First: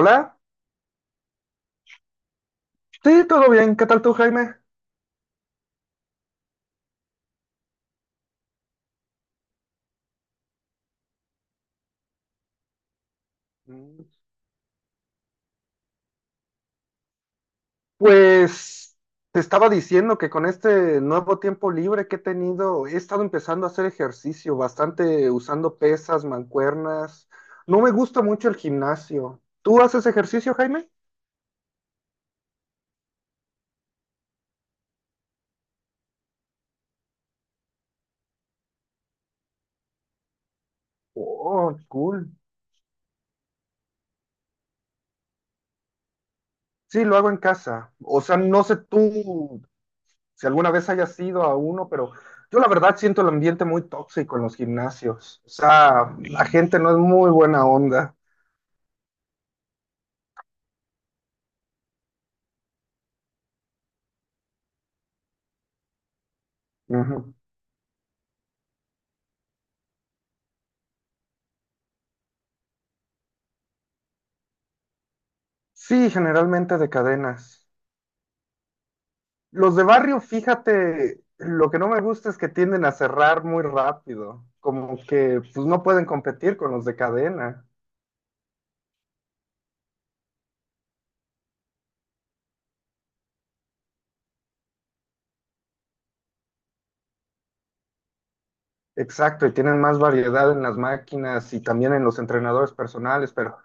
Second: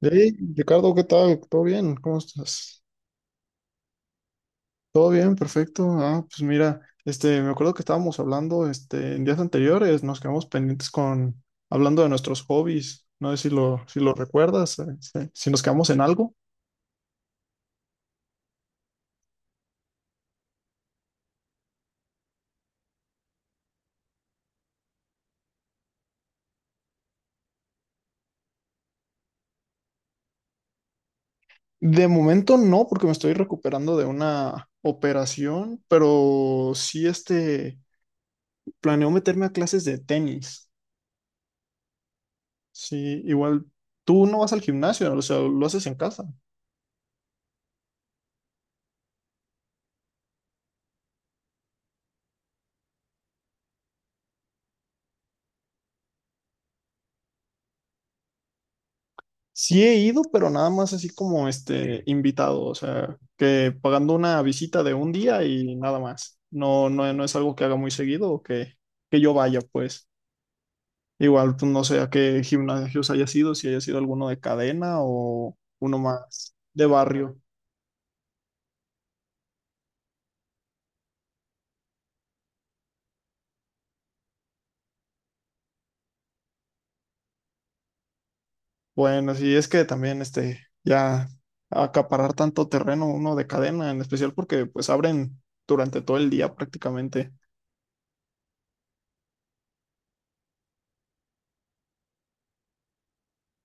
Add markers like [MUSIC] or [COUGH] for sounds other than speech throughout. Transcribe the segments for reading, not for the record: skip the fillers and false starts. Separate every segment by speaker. Speaker 1: Hey, Ricardo, ¿qué tal? ¿Todo bien? ¿Cómo estás?
Speaker 2: sí, todo bien. ¿Qué tal tú, Jaime?
Speaker 1: Todo bien, perfecto. Ah, pues mira, me acuerdo que estábamos hablando, en días anteriores, nos quedamos pendientes con hablando de nuestros hobbies. No sé si
Speaker 2: Mm,
Speaker 1: lo recuerdas, si nos quedamos en algo.
Speaker 2: Pues te estaba diciendo que con este nuevo tiempo libre que he tenido, he estado empezando a hacer ejercicio bastante usando pesas, mancuernas. No me gusta mucho el gimnasio. ¿Tú haces ejercicio, Jaime?
Speaker 1: De momento no, porque me estoy recuperando de una operación, pero sí, planeo meterme a clases de tenis.
Speaker 2: Oh, cool.
Speaker 1: Sí, igual tú no vas al gimnasio, o sea, lo haces en casa.
Speaker 2: Sí, lo hago en casa. O sea, no sé tú si alguna vez hayas ido a uno, pero yo la verdad siento el ambiente muy tóxico en los gimnasios. O sea, la gente no es muy buena onda.
Speaker 1: Sí he ido, pero nada más así como este invitado, o sea, que pagando una visita de un día y nada más. No, no, no es
Speaker 2: Ujú.
Speaker 1: algo que haga muy seguido que yo vaya, pues. Igual, pues, no sé a qué gimnasios haya sido, si haya sido alguno de cadena o uno
Speaker 2: Sí,
Speaker 1: más
Speaker 2: generalmente
Speaker 1: de
Speaker 2: de
Speaker 1: barrio.
Speaker 2: cadenas. Los de barrio, fíjate, lo que no me gusta es que tienden a cerrar muy rápido, como que pues no pueden competir con los de cadena.
Speaker 1: Bueno, sí, es que también ya acaparar tanto terreno uno de cadena, en especial porque pues abren durante todo el día prácticamente.
Speaker 2: Exacto, y tienen más variedad en las máquinas y también en los entrenadores personales, pero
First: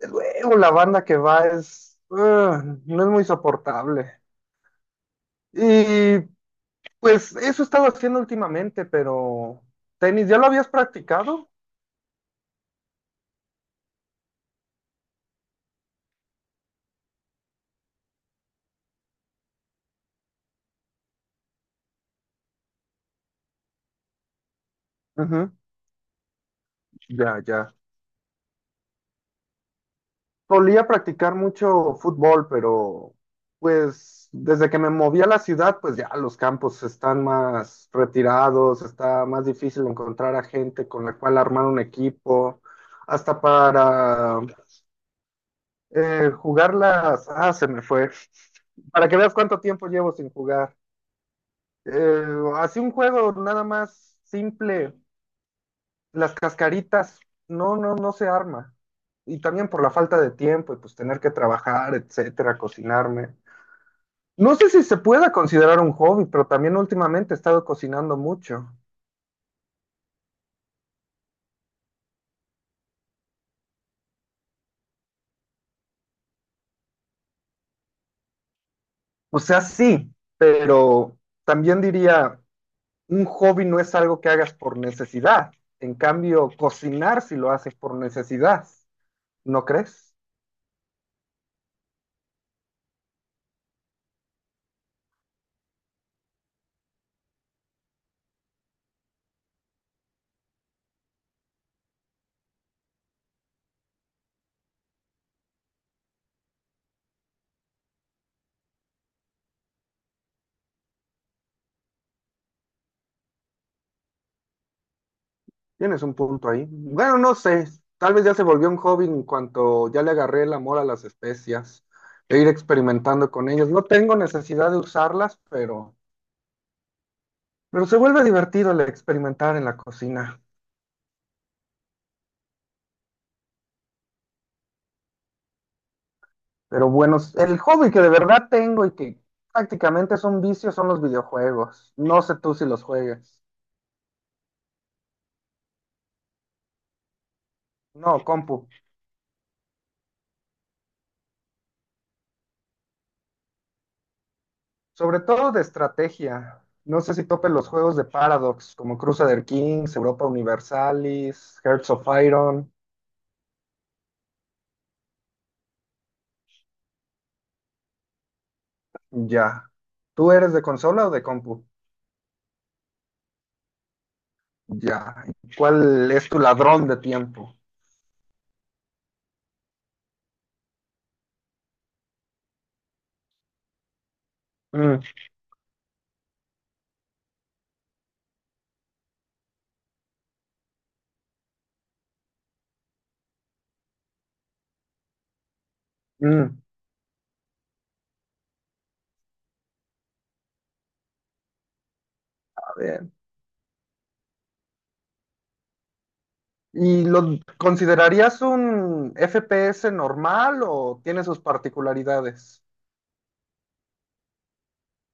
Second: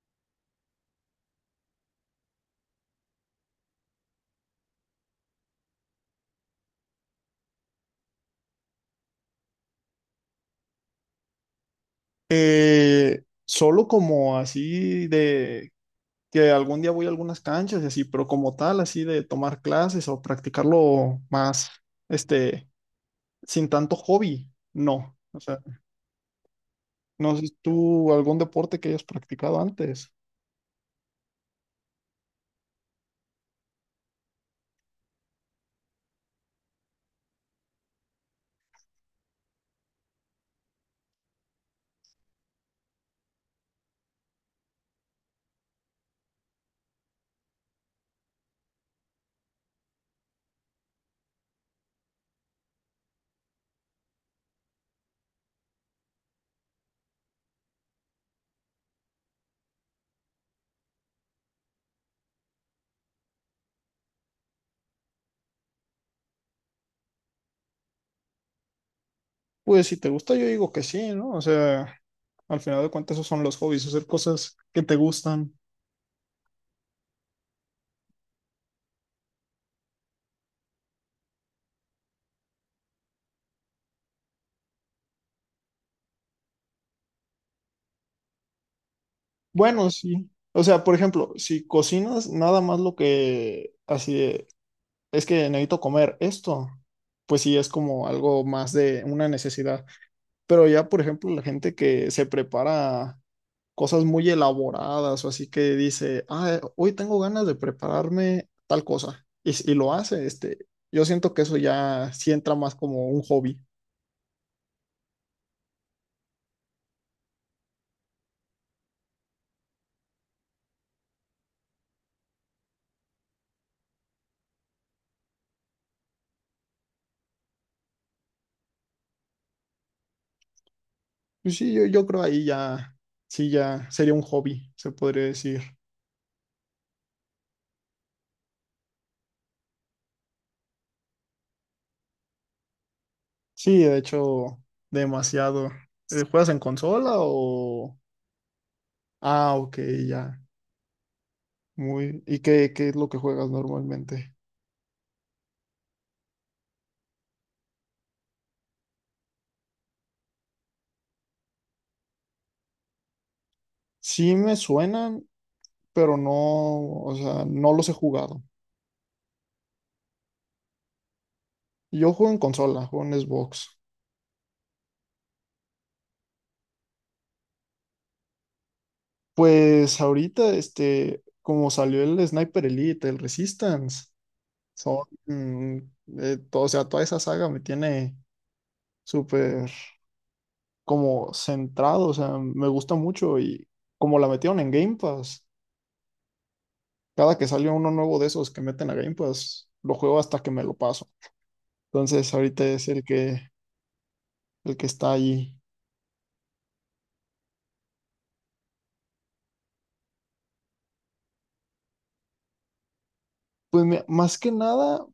Speaker 2: luego la banda que va es, ugh, no es muy soportable. Y pues eso he estado haciendo últimamente, pero tenis, ¿ya lo habías practicado?
Speaker 1: Eh, Solo como así de que algún día voy a algunas canchas y así, pero como tal, así de tomar clases o practicarlo más, este, sin tanto hobby, no. O
Speaker 2: Ujú.
Speaker 1: sea, no
Speaker 2: Ya,
Speaker 1: sé
Speaker 2: ya.
Speaker 1: tú algún deporte que hayas practicado antes.
Speaker 2: Solía practicar mucho fútbol, pero pues desde que me moví a la ciudad, pues ya los campos están más retirados, está más difícil encontrar a gente con la cual armar un equipo, hasta para jugar las... Ah, se me fue. Para que veas cuánto tiempo llevo sin jugar. Eh, Así un juego nada más simple. Las cascaritas, no, no, no se arma. Y también por la falta de tiempo y pues tener que trabajar, etcétera, cocinarme. No sé si se pueda considerar un hobby, pero también últimamente he estado cocinando mucho.
Speaker 1: Pues si te gusta, yo digo que sí, ¿no? O sea, al final de cuentas, esos son los hobbies, hacer cosas que te gustan.
Speaker 2: O sea, sí, pero también diría, un hobby no es algo que hagas por necesidad. En cambio, cocinar si lo haces por necesidad, ¿no
Speaker 1: Bueno,
Speaker 2: crees?
Speaker 1: sí. O sea, por ejemplo, si cocinas nada más lo que así es que necesito comer esto, pues sí es como algo más de una necesidad. Pero ya, por ejemplo, la gente que se prepara cosas muy elaboradas o así que dice, ah, hoy tengo ganas de prepararme tal cosa y lo hace, yo siento que eso ya sí entra más como un hobby.
Speaker 2: Tienes un punto ahí. Bueno, no sé, tal vez ya se volvió un hobby en cuanto ya le agarré el amor a las especias e ir experimentando con ellas. No tengo necesidad de usarlas, pero se vuelve divertido el experimentar en la cocina.
Speaker 1: Pues sí, yo creo ahí ya, sí, ya sería un hobby, se podría decir.
Speaker 2: Pero bueno, el hobby que de verdad tengo y que prácticamente es un vicio son los videojuegos. No sé tú si los juegas.
Speaker 1: Sí, de hecho, demasiado. ¿Juegas en consola o...?
Speaker 2: No, compu.
Speaker 1: Ah, ok, ya. Muy, ¿y qué es lo que juegas normalmente?
Speaker 2: Sobre todo de estrategia. No sé si topes los juegos de Paradox, como Crusader Kings, Europa Universalis, Hearts of Iron.
Speaker 1: Sí me suenan, pero no, o sea, no los he jugado.
Speaker 2: Ya. ¿Tú eres de consola o de compu?
Speaker 1: Yo juego en consola, juego en Xbox.
Speaker 2: Ya. ¿Cuál es tu ladrón de tiempo?
Speaker 1: Pues ahorita, como salió el Sniper Elite, el Resistance,
Speaker 2: Mm.
Speaker 1: son, o sea, toda esa saga me tiene súper como centrado, o sea, me gusta mucho y como la metieron en Game Pass,
Speaker 2: Mm.
Speaker 1: cada que sale uno nuevo de esos que meten a Game Pass, lo juego hasta que me lo paso. Entonces, ahorita
Speaker 2: A
Speaker 1: es
Speaker 2: ver.
Speaker 1: el que está allí.
Speaker 2: ¿Y lo considerarías un FPS normal o tiene sus particularidades?
Speaker 1: Pues mi- más que nada,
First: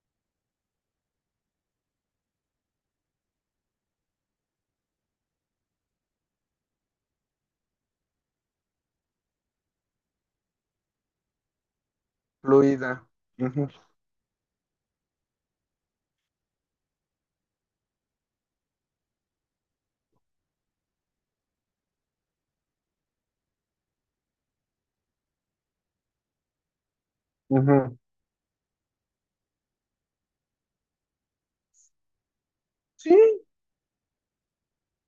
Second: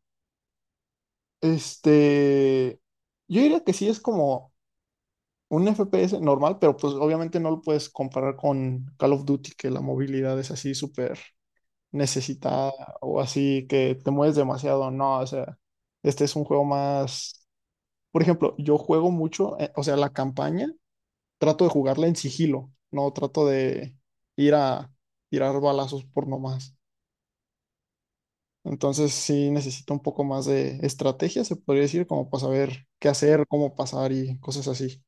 Speaker 1: este, yo diría que sí es como un FPS normal, pero pues obviamente no lo puedes comparar con Call of Duty, que la movilidad es así súper necesitada
Speaker 2: Fluida.
Speaker 1: o así
Speaker 2: Ujú,
Speaker 1: que te mueves demasiado. No, o sea, este es un juego más, por ejemplo, yo juego mucho, o sea, la campaña, trato de jugarla en sigilo, no trato de ir a tirar balazos por nomás.
Speaker 2: ujú.
Speaker 1: Entonces sí necesita un poco más de estrategia, se podría decir, como para saber qué
Speaker 2: Sí,
Speaker 1: hacer, cómo pasar y cosas así.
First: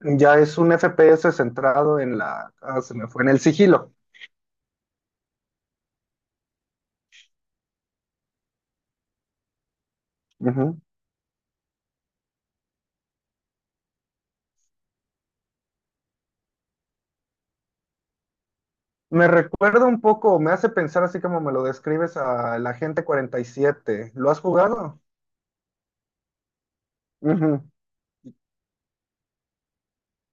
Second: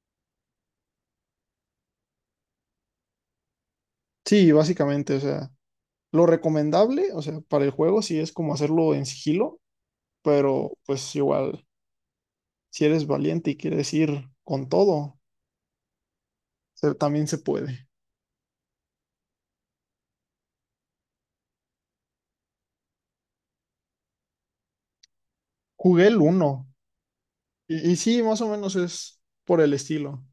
Speaker 2: ya es un FPS centrado en la... ah, se me fue, en el sigilo.
Speaker 1: Sí, básicamente, o sea, lo recomendable, o sea, para el juego sí es como hacerlo en sigilo, pero
Speaker 2: Ujú.
Speaker 1: pues igual, si eres valiente y quieres ir con todo, se- también se puede.
Speaker 2: Me recuerda un poco, me hace pensar así como me lo describes a la Agente Cuarenta y Siete. ¿Lo has jugado?
Speaker 1: Jugué el uno
Speaker 2: Ujú.
Speaker 1: y sí, más o menos es por el estilo,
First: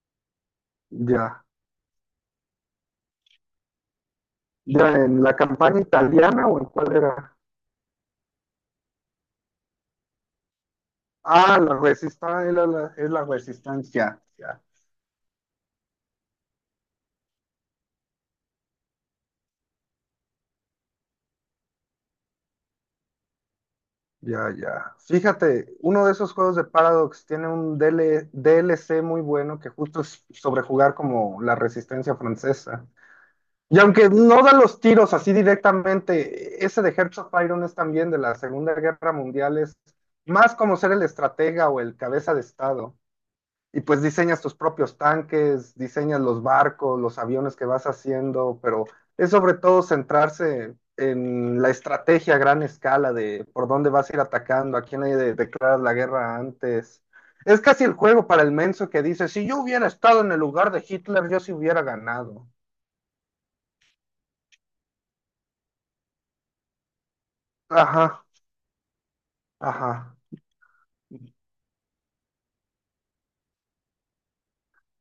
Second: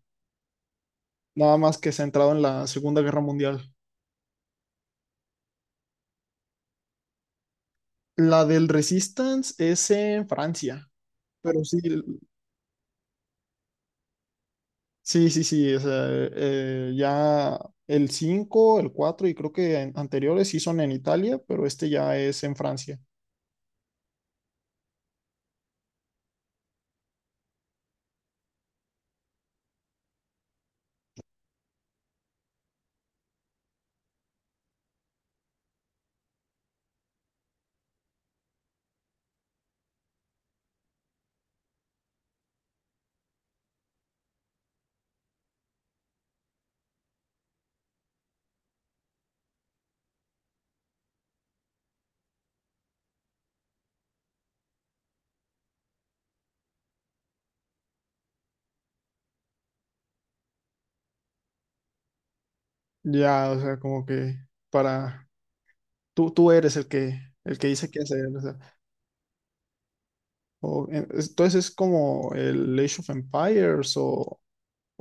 Speaker 2: Ya.
Speaker 1: nada más que centrado en la Segunda Guerra Mundial.
Speaker 2: Ya, ¿en la campaña italiana o en cuál era?
Speaker 1: La del Resistance es en Francia,
Speaker 2: Ah,
Speaker 1: pero
Speaker 2: la
Speaker 1: sí,
Speaker 2: resistencia, es la resistencia. Ya,
Speaker 1: Sí, sí, sí, o sea, ya el 5 el 4 y creo que an- anteriores sí son en Italia, pero este ya es en Francia.
Speaker 2: ya, ya. Fíjate, uno de esos juegos de Paradox tiene un DL DLC muy bueno que justo es sobre jugar como la resistencia francesa. Y aunque no da los tiros así directamente, ese de Hearts of Iron es también de la Segunda Guerra Mundial, es más como ser el estratega o el cabeza de Estado. Y pues diseñas tus propios tanques, diseñas los barcos, los aviones que vas haciendo, pero es sobre todo centrarse en la estrategia a gran escala de por dónde vas a ir atacando, a quién le declaras la guerra antes. Es casi el juego para el menso que dice, si yo hubiera estado en el lugar de Hitler, yo sí hubiera ganado.
Speaker 1: Ya, o sea, como que para tú eres el que dice qué hacer,
Speaker 2: Ajá,
Speaker 1: o sea,
Speaker 2: ajá.
Speaker 1: o- en- es- entonces es como el Age of Empires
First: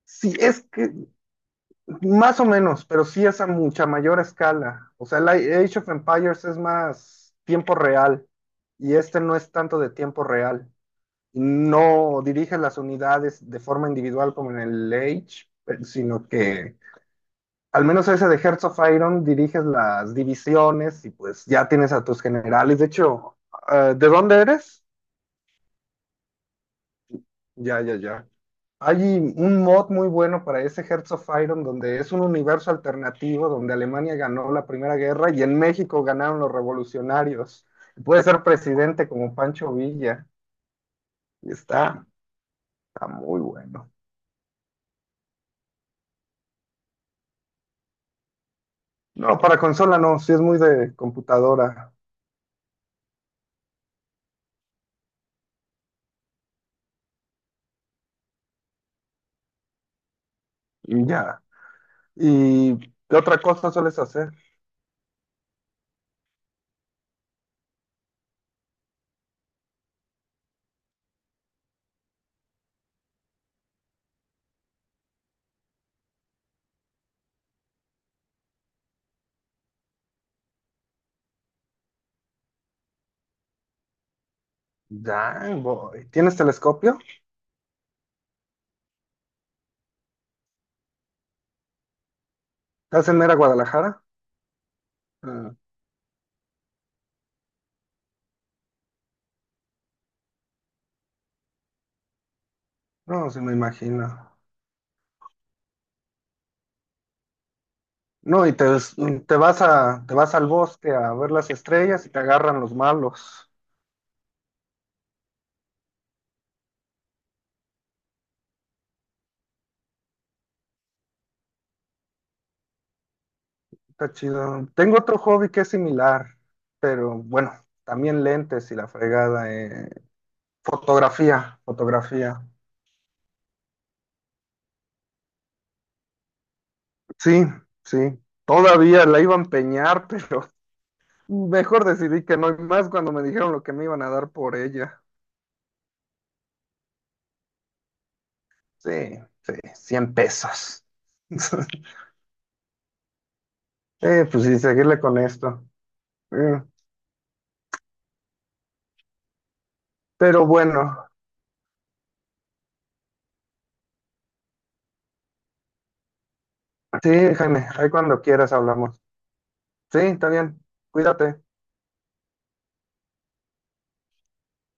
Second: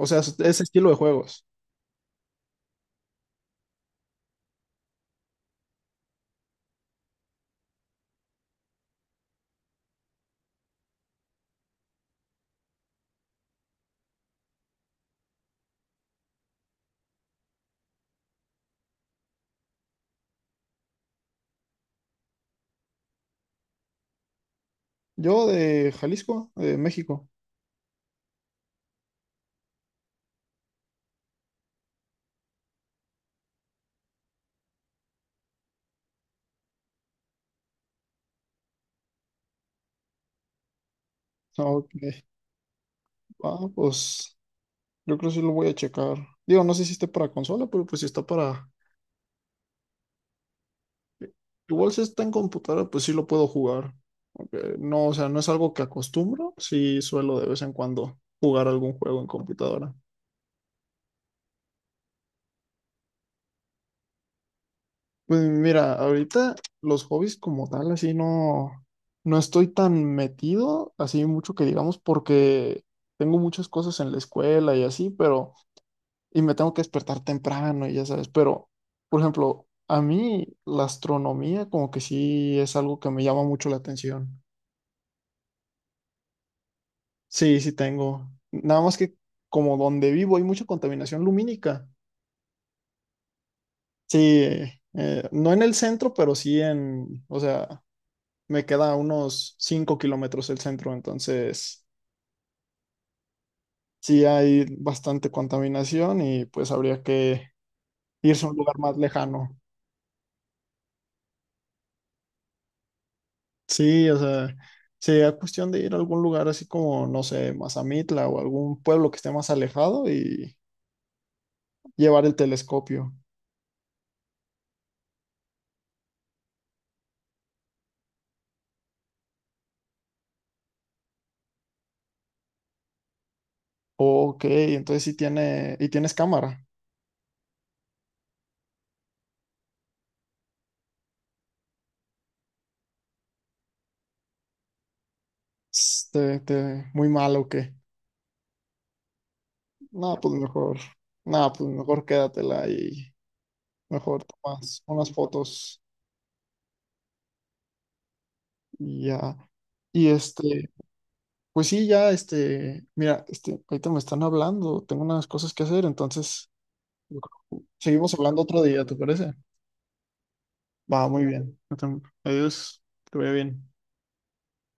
Speaker 1: o sea,
Speaker 2: Sí,
Speaker 1: es- ese
Speaker 2: es
Speaker 1: estilo
Speaker 2: que
Speaker 1: de juegos.
Speaker 2: más o menos, pero sí es a mucha mayor escala. O sea, el Age of Empires es más tiempo real y este no es tanto de tiempo real. No dirige las unidades de forma individual como en el Age, sino que al menos ese de Hearts of Iron diriges las divisiones y pues ya tienes a tus generales. De hecho, ¿de dónde eres?
Speaker 1: Yo de Jalisco, de México.
Speaker 2: Ya, ya, ya. Hay un mod muy bueno para ese Hearts of Iron, donde es un universo alternativo, donde Alemania ganó la Primera Guerra y en México ganaron los revolucionarios. Puede ser presidente como Pancho Villa. Y
Speaker 1: Ok.
Speaker 2: está, está muy
Speaker 1: Ah,
Speaker 2: bueno.
Speaker 1: pues yo creo que sí lo voy a checar. Digo, no sé si esté para consola, pero pues si está para
Speaker 2: No, para consola no, sí es muy de
Speaker 1: igual
Speaker 2: computadora.
Speaker 1: si está en computadora, pues sí lo puedo jugar. No, o sea, no es algo que acostumbro, sí suelo de vez en cuando jugar algún juego en computadora.
Speaker 2: Y ya. ¿Y qué otra cosa sueles hacer?
Speaker 1: Pues mira, ahorita los hobbies como tal, así no, no estoy tan metido, así mucho que digamos, porque tengo muchas cosas en la escuela y así, pero, y me tengo que despertar temprano y ya sabes, pero, por ejemplo, a mí la astronomía como que sí es algo que me llama mucho la atención.
Speaker 2: Ya, voy. ¿Tienes telescopio?
Speaker 1: Sí, sí tengo. Nada más que como donde vivo hay mucha contaminación lumínica.
Speaker 2: ¿Estás en Mera Guadalajara?
Speaker 1: Sí, no
Speaker 2: Ah,
Speaker 1: en el centro, pero sí en, o sea, me queda a unos 5 kilómetros el centro, entonces
Speaker 2: no, sí me
Speaker 1: sí
Speaker 2: imagino.
Speaker 1: hay bastante contaminación y pues habría que irse
Speaker 2: No,
Speaker 1: a un lugar más lejano.
Speaker 2: te vas al bosque a ver las estrellas y te agarran los malos.
Speaker 1: Sí, o sea, sería cuestión de ir a algún lugar así como, no sé, Mazamitla o algún pueblo que esté más alejado y llevar el telescopio.
Speaker 2: Está chido. Tengo otro hobby que es similar, pero bueno, también lentes y la fregada. Fotografía, fotografía.
Speaker 1: Ok, entonces sí tiene, y tienes cámara.
Speaker 2: Sí, sí. Todavía la iba a empeñar, pero [LAUGHS] mejor decidí que no, y más cuando me dijeron lo que me iban a dar por ella.
Speaker 1: Muy malo, ok.
Speaker 2: Sí, sí, 100
Speaker 1: No, pues mejor.
Speaker 2: pesos.
Speaker 1: No, pues
Speaker 2: [LAUGHS]
Speaker 1: mejor quédatela y mejor
Speaker 2: Pues sí,
Speaker 1: tomas
Speaker 2: seguirle
Speaker 1: unas
Speaker 2: con esto.
Speaker 1: fotos
Speaker 2: Eh,
Speaker 1: y ya. Y
Speaker 2: pero
Speaker 1: este,
Speaker 2: bueno.
Speaker 1: pues sí, ya, mira, ahorita me están hablando, tengo unas cosas que hacer, entonces yo
Speaker 2: Sí,
Speaker 1: creo que
Speaker 2: Jaime, ahí
Speaker 1: seguimos
Speaker 2: cuando
Speaker 1: hablando
Speaker 2: quieras
Speaker 1: otro día, ¿te
Speaker 2: hablamos.
Speaker 1: parece?
Speaker 2: Sí, está bien.
Speaker 1: Va, muy
Speaker 2: Cuídate.
Speaker 1: bien. Adiós, que vaya bien.